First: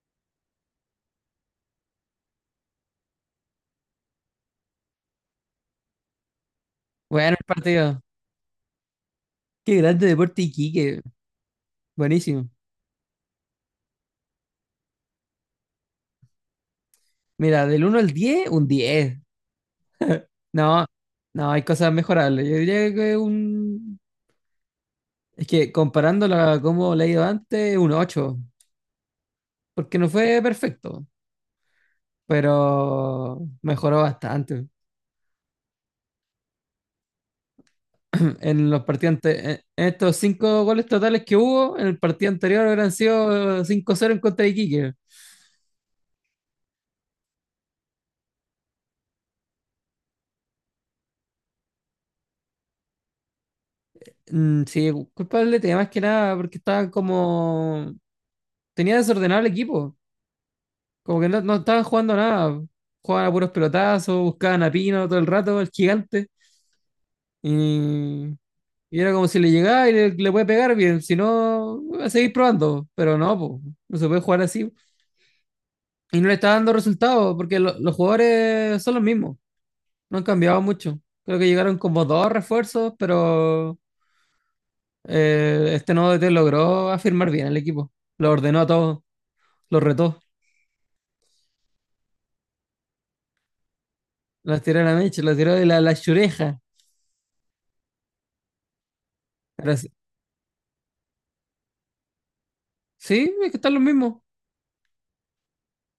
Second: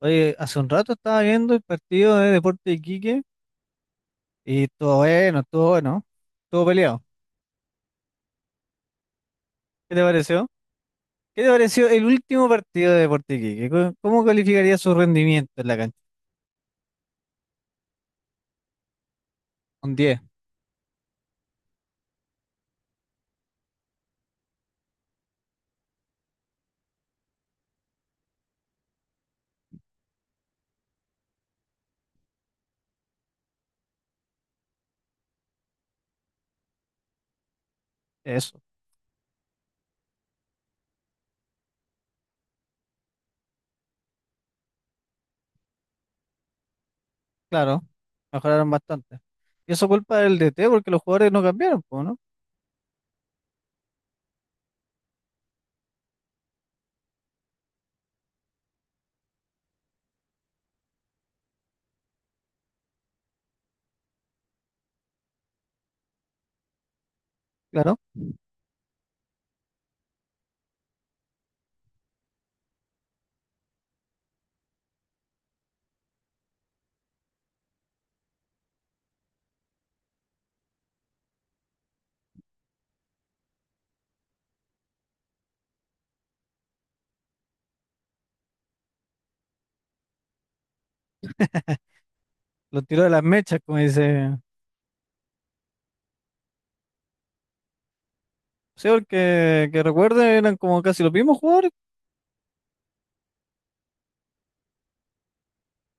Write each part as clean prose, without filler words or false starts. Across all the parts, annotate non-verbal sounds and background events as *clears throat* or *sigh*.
Oye, hace un rato estaba viendo el partido de Deporte Iquique y estuvo bueno, estuvo bueno, estuvo peleado. Bueno, el partido. Qué ¿Qué te grande Deporte pareció? Iquique. ¿Qué te pareció el último Buenísimo. partido de Deporte Iquique? ¿Cómo calificaría su rendimiento en la cancha? Mira, del 1 al 10, un 10 Un 10, No, no, hay cosas mejorables. Yo diría que un... Es que comparándola a cómo le he ido antes, un 8. Porque no fue perfecto, pero mejoró bastante. *clears throat* eso, En los partidos en estos 5 goles totales que hubo, en el partido anterior hubieran sido 5 cero en contra de Iquique. claro, mejoraron bastante. Y eso culpa del DT porque los jugadores no cambiaron, po, ¿no? Mm, sí, culpable tenía más que nada porque estaba como... Tenía desordenado el equipo. Como que no, no estaban jugando a nada. Jugaban a puros pelotazos, buscaban a Pino todo el rato, el gigante. Claro, Y, y era como si le llegaba y le puede pegar bien. Si no, va a seguir probando. Pero no, po, no se puede jugar así. Y no le está dando resultados porque los jugadores son los mismos. No han cambiado mucho. Creo que llegaron como dos refuerzos, pero este nuevo DT logró afirmar bien el equipo. Lo ordenó a todos, lo retó. los tiró de las mechas, como dice. Las tiró a la mecha, las tiró de la chureja. Sí, porque Pero que sí, recuerden eran como casi los mismos jugadores, sí, es que están los mismos.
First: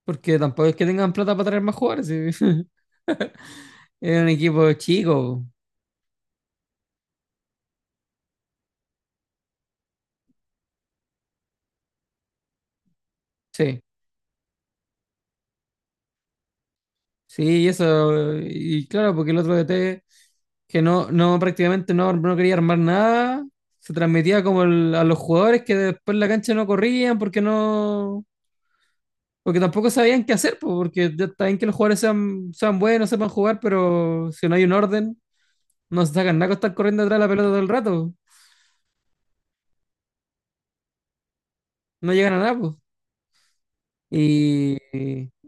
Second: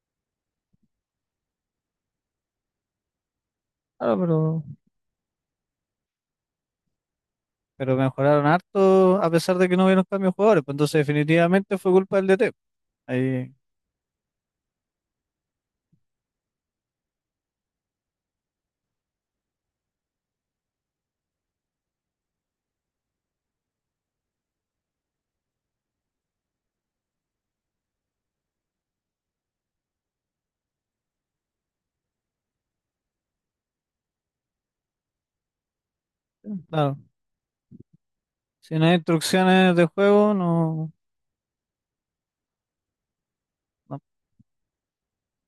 Porque tampoco es que tengan plata para traer más jugadores. Sí. *laughs* claro, Es un equipo chico. pero mejoraron harto a pesar de que no hubieron cambios de jugadores, pues entonces definitivamente fue culpa del DT. Ahí. Sí. Sí, y eso. Y claro, porque el otro DT, que no prácticamente no quería armar nada, se transmitía como a los jugadores que después en la cancha no corrían porque no. Porque tampoco sabían qué hacer, po, porque ya está bien que los jugadores sean buenos, sepan jugar, pero si no hay un orden, no se sacan nada con estar Claro. corriendo atrás de la pelota todo el rato. Si no hay instrucciones de juego, no, No llegan a nada, pues. no, Y,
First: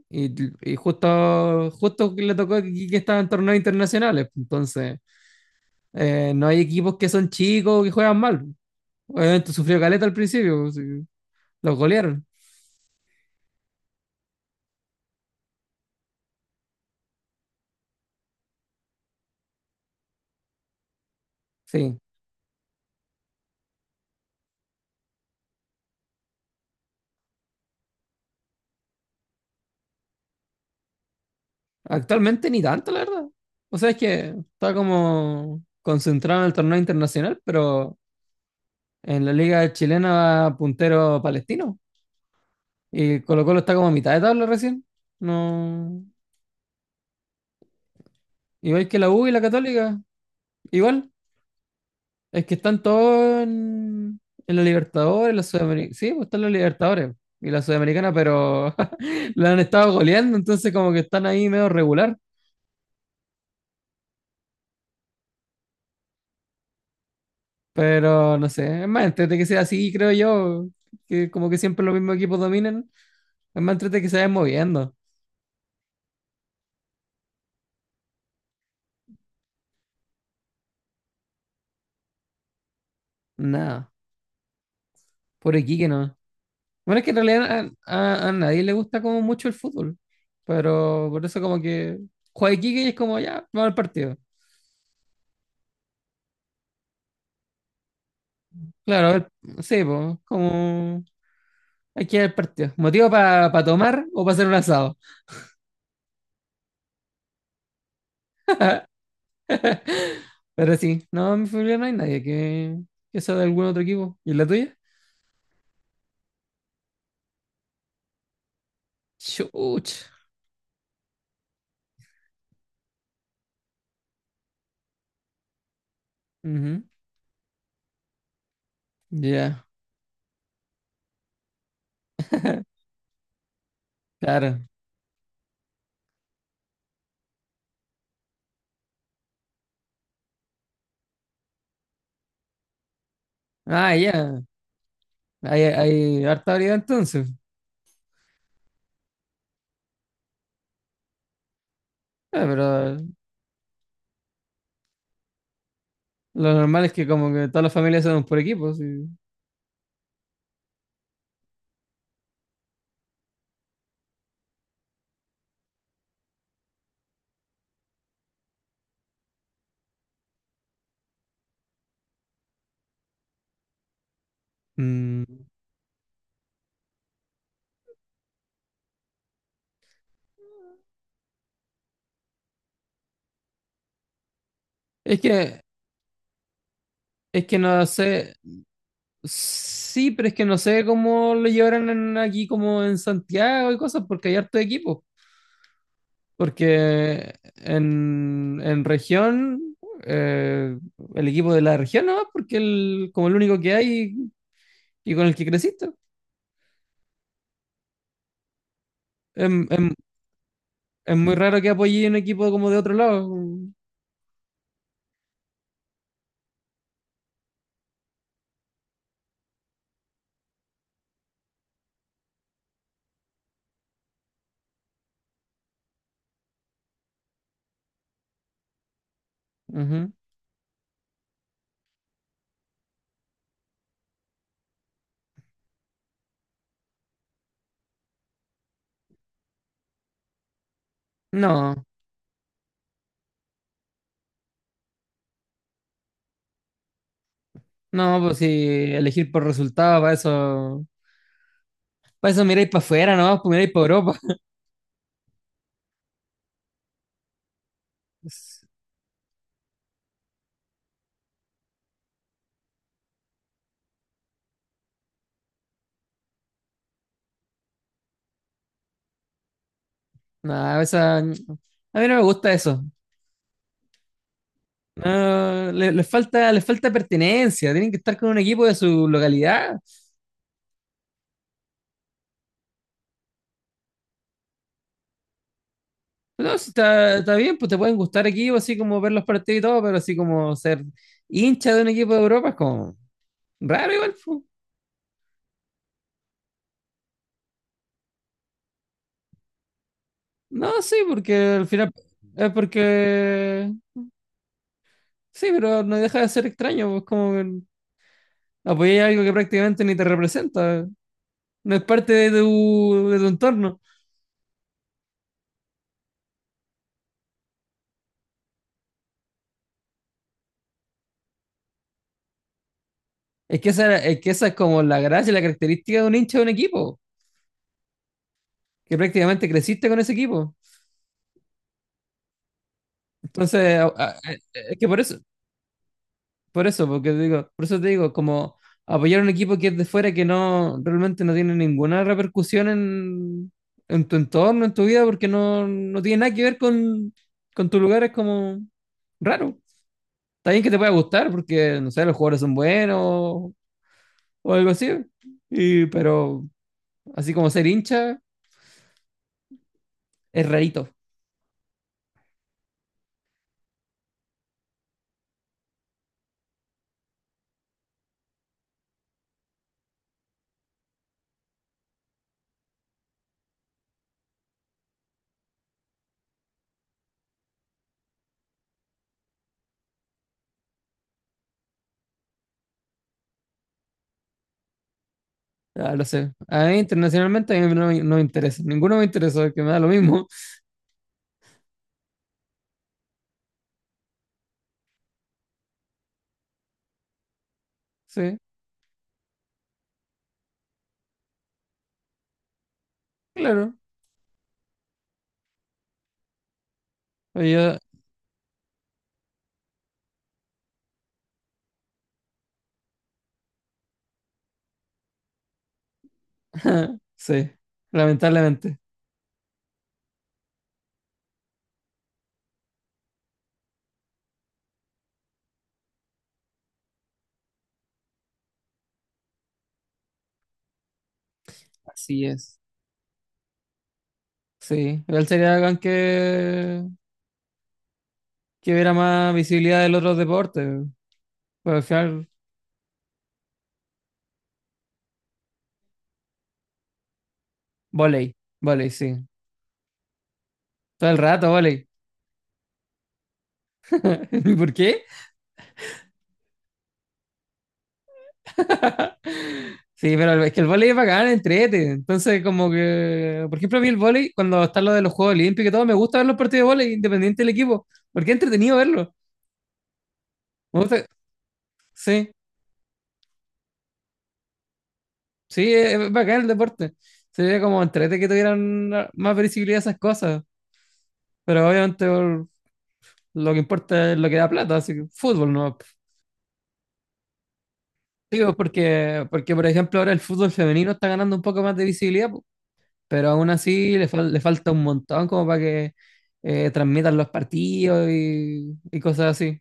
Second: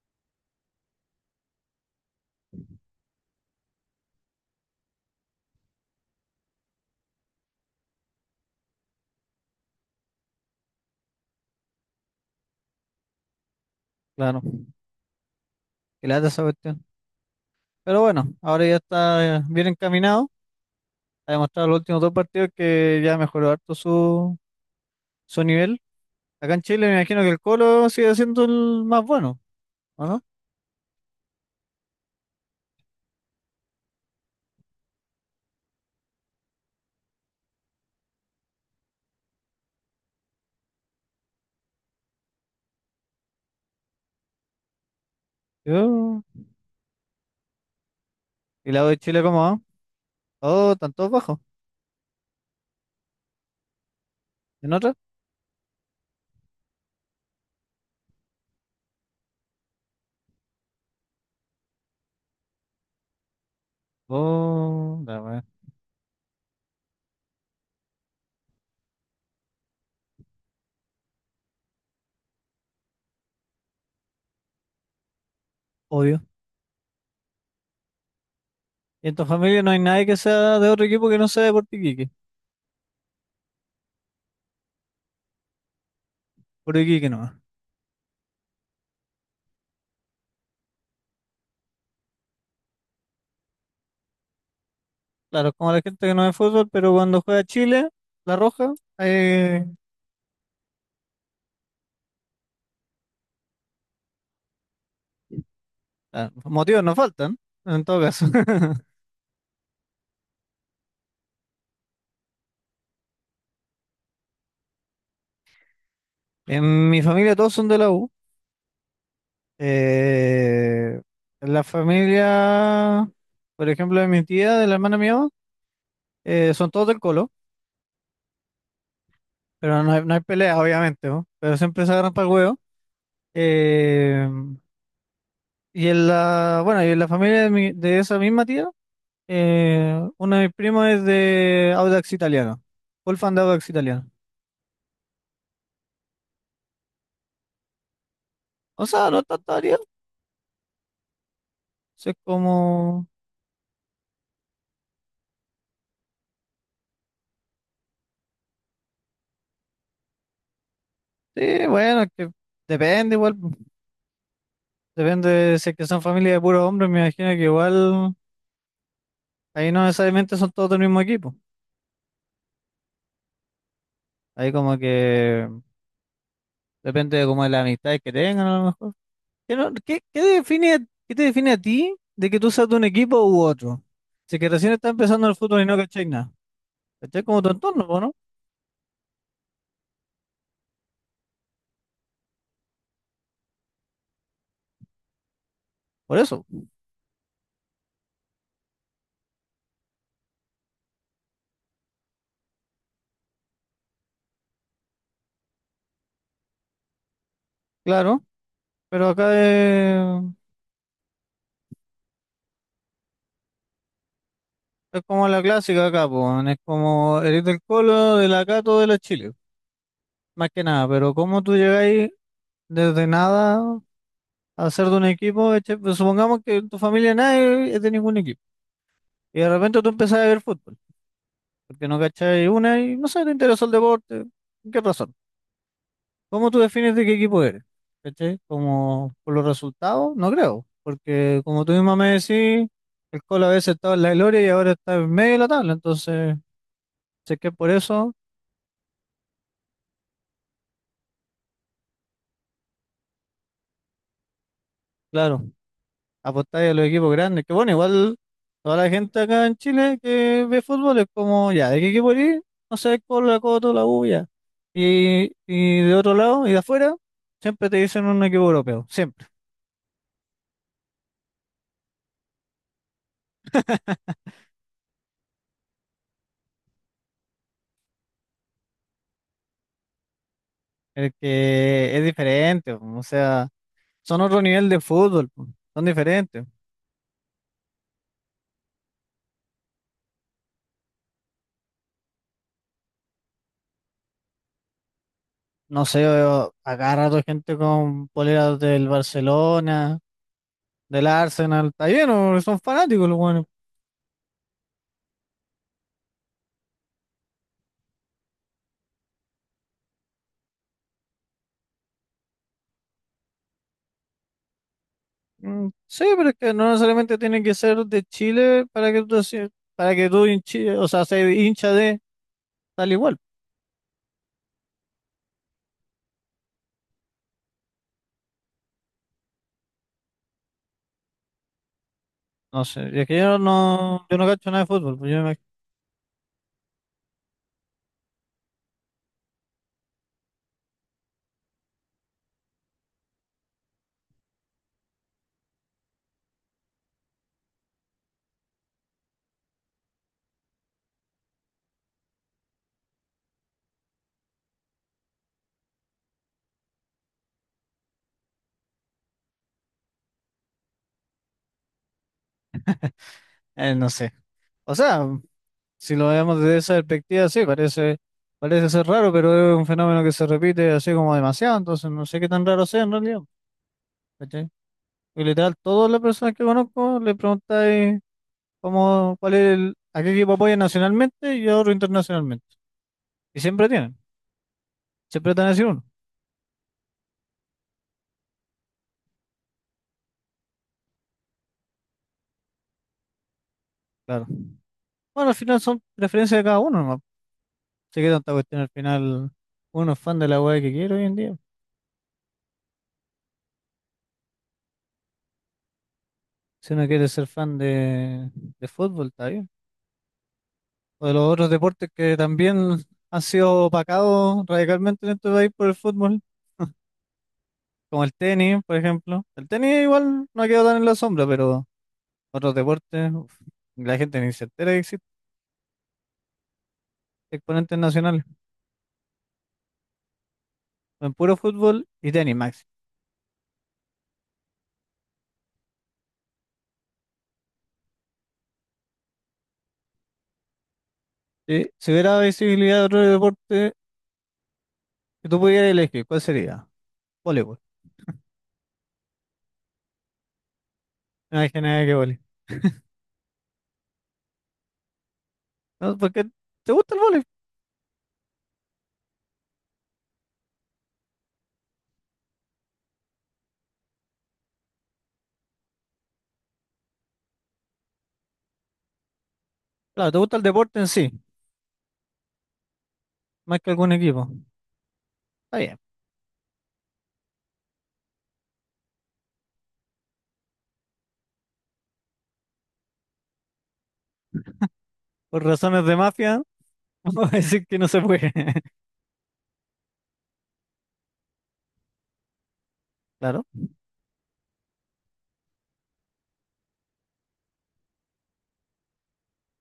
y- y justo, justo que le tocó que estaba en torneos internacionales, pues. Entonces, no hay equipos que son chicos que juegan mal, pues. Obviamente sufrió caleta al principio, pues, sí, los golearon. claro, qué lata esa cuestión. Pero bueno, ahora ya está bien encaminado. Ha demostrado los Sí, últimos dos partidos que ya mejoró harto su, su nivel. Acá en Chile me imagino que el Colo sigue siendo el más bueno, ¿o no? actualmente ni tanto, la verdad. O sea, es que está como concentrado en el torneo internacional, pero en la liga chilena va puntero palestino. Y Colo Colo está como a mitad de tabla recién. No, Yo- ¿Y la U igual de que la Chile U y cómo la va? Católica, Oh, están igual. todos bajos. Es que están todos en la ¿En otra? Libertadores, la Sudamericana. Sí, pues están los Libertadores y la Sudamericana, pero *laughs* la han estado goleando, entonces como que están ahí medio regular. Oh, la wea. Pero no sé, es más entrete que sea así, creo yo, que como que siempre los mismos equipos dominan. Es más entrete que se vayan moviendo. Obvio. Y en tu familia no hay nadie que sea de otro equipo que no sea de Puerto Iquique. Nada, por aquí que no. Puerto Bueno, es Iquique que en no. realidad a nadie le gusta como mucho el fútbol, pero por eso como que juega Iquique y es como ya, va al partido. Claro, como la gente que no ve fútbol, pero cuando juega Chile, la roja, Claro, a ver, hay. sí, pues, como aquí el partido. Motivo para pa tomar o para hacer un asado. Ah, motivos no faltan, en todo caso. *laughs* Pero sí, no, en mi familia no hay nadie que sea de algún otro equipo. ¿Y la tuya? En mi familia todos son de la U. Chuch. Eh, la familia, por ejemplo, de mi tía, de la hermana mía, son Ujú. todos del Colo, Ya, pero no hay, no hay peleas, obviamente, ¿no? Pero siempre se agarran para el huevo. Eh, claro. y en la, bueno, y en la familia de, mi- de esa misma tía, uno de mis primos es de Audax Italiano, full fan de Audax Ah, Italiano. ya. Hay harta variedad entonces. O sea, no es tanta variedad, es Ah, pero como, lo normal es que como que todas las familias son por equipos. Y- sí, bueno, es que depende igual. Depende de si es que son familias de puros hombres, me imagino que igual ahí no necesariamente son todos del mismo equipo. Ahí como que Mm, depende de como de las amistades que tengan a lo mejor. ¿Qué, no- qué- qué define, a- qué te define a ti de que tú seas de un equipo u otro? Si es que recién está Es empezando el fútbol que, y no cachai nada. Cachai como es tu que no entorno, po, ¿no? sé. Sí, pero es que no sé cómo lo llevarán aquí como en Santiago y cosas, porque hay harto equipos. Por eso, Porque en región, eh, el equipo de la región no, porque el, como el único que hay y con el que creciste. claro. Pero acá Em- em- Es muy raro que apoye un equipo como de otro lado. es como la clásica acá, po, weón. Es como eres del Colo, de la Cato, de la Chile. Más que nada, pero como tú llegáis desde nada, hacer de un equipo, ¿cachai? Pues supongamos que en tu familia nadie es de ningún equipo. Y de repente tú Ujú. empezás a ver fútbol, porque no cachai una y no sé, te interesó el deporte. ¿Por qué razón? ¿Cómo tú defines de qué equipo eres? ¿Cachai? Como por los resultados, no creo. Porque como tú No, misma me decís, el Colo a veces estaba en la gloria y ahora está en medio de la tabla. Entonces, sé que por eso, no, pues si elegir por resultados, para eso miráis para afuera, no, pues miráis para Europa. claro, apostáis a los equipos grandes. Que bueno, igual *laughs* Es- toda la gente acá en Chile que ve fútbol es como, ya, ¿de qué equipo eres? No sé, Colo, la Coto, la U, ya. Y de otro lado y de afuera, siempre te dicen un equipo europeo, siempre. Nada, esa- a mí no me gusta eso. *laughs* No, les falta pertenencia, tienen que estar con un equipo de su localidad. El que es diferente, po, o sea, son otro nivel de fútbol, po, son diferentes. No, si está, está bien, pues te pueden gustar equipos, así como ver los partidos y todo, pero así como ser hincha de un equipo de Europa es como raro igual, pues. No sé, yo acá gente con poleras del Barcelona, No, sí, del porque Arsenal, al está final bien, o es son fanáticos los buenos. porque sí, pero no deja de ser extraño, pues como que apoyar algo que prácticamente ni te representa, no es parte de tu entorno. Mm, sí, pero es que no necesariamente tiene que ser de Chile para que tú, se- para que tú hinchi- o sea, seas hincha de tal igual. Es que esa es como la gracia y la característica de un hincha de un equipo, que prácticamente creciste con ese equipo. No sé, es que yo Entonces, no, yo no cacho nada de es que fútbol, por pues eso, yo me- por eso, porque te digo, por eso te digo, como apoyar a un equipo que es de fuera que no realmente no tiene ninguna repercusión en tu entorno, en tu vida, porque no, no tiene nada que ver con tu lugar, es como raro. Está bien que te pueda gustar, porque no sé, los jugadores son buenos o algo así. Y, pero así como ser hincha, es rarito. No sé. O sea. Si lo vemos desde esa perspectiva, sí, parece, parece ser raro, pero es un fenómeno que se repite así como demasiado, entonces no sé qué tan raro sea en realidad, ¿cachai? Y literal, todas las personas que conozco le preguntáis cómo, cuál es el, a qué equipo apoya nacionalmente y a otro internacionalmente. Y siempre tienen, siempre te van a decir uno, Ah, lo sé. A mí internacionalmente a mí no, no me interesa. Ninguno me interesa, que me da lo mismo. *laughs* claro. Bueno, al final son preferencias de cada uno, nomás. Sé que tanta Sí, cuestión al final, uno es fan de la weá que quiere hoy en día. claro. Si uno quiere ser fan Oye, de fútbol, está bien, o de los otros deportes que también han sido opacados radicalmente en este país por el fútbol, *laughs* sí, como el tenis, por lamentablemente. ejemplo. El tenis igual no ha quedado tan en la sombra, pero otros deportes, uf, la gente ni se entera que existen exponentes nacionales. En puro fútbol y Así tenis, es. Max. Sí, igual sería bacán que hubiera más visibilidad del otro deporte. Si, Pero al si hubiera final, visibilidad de otro deporte que tú pudieras elegir, ¿cuál sería? Voleibol. vóley, vóley, sí. Todo el No hay rato nada vóley. que vole. *laughs* ¿Y por qué? No, porque te gusta el voleibol. Sí, pero es que el vóley es bacán, entrete. Entonces, como que, por ejemplo, a mí el vóley, cuando está lo de los Juegos Olímpicos y todo, me gusta ver los partidos de vóley, independiente del equipo, porque es entretenido verlo. Claro, te gusta el deporte Me en gusta, sí, sí, más que algún equipo. Está sí, bien. es bacán el deporte. Sería como entrete que tuvieran más visibilidad esas cosas. Pero obviamente lo que importa es lo que da plata, así que Por fútbol, ¿no? razones de mafia, *laughs* vamos a decir que no se puede. Digo, *laughs* porque, porque, por ejemplo, ahora el fútbol femenino está ganando un poco más de visibilidad, po, pero Claro. aún así le falta un montón como para que transmitan los partidos y cosas así.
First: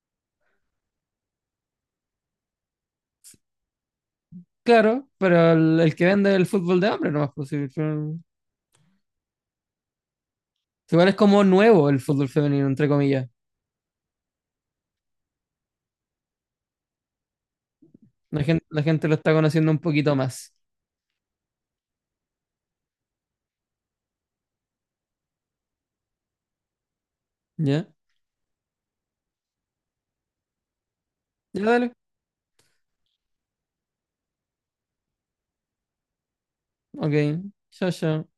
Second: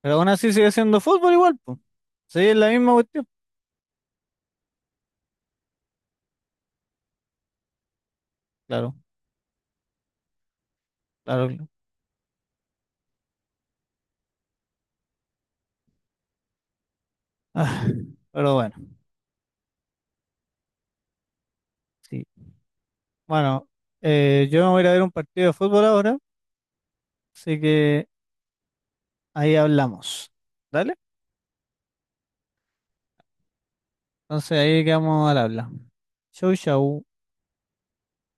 Pero aún así sigue siendo fútbol igual, pues. Sí, es la misma cuestión. Claro, pero el que vende el fútbol de hombre no más posible. Claro, Igual es como claro, claro. nuevo *laughs* el fútbol femenino, entre comillas. Ah, La pero gente, bueno, la gente lo está conociendo un poquito más. sí. Bueno, yo me voy a ir a ver un partido de fútbol ahora, así ¿Ya? que ahí hablamos. ¿Dale? Ya dale. Entonces ahí quedamos al habla. Chau, chau. Ok. Chao, chao.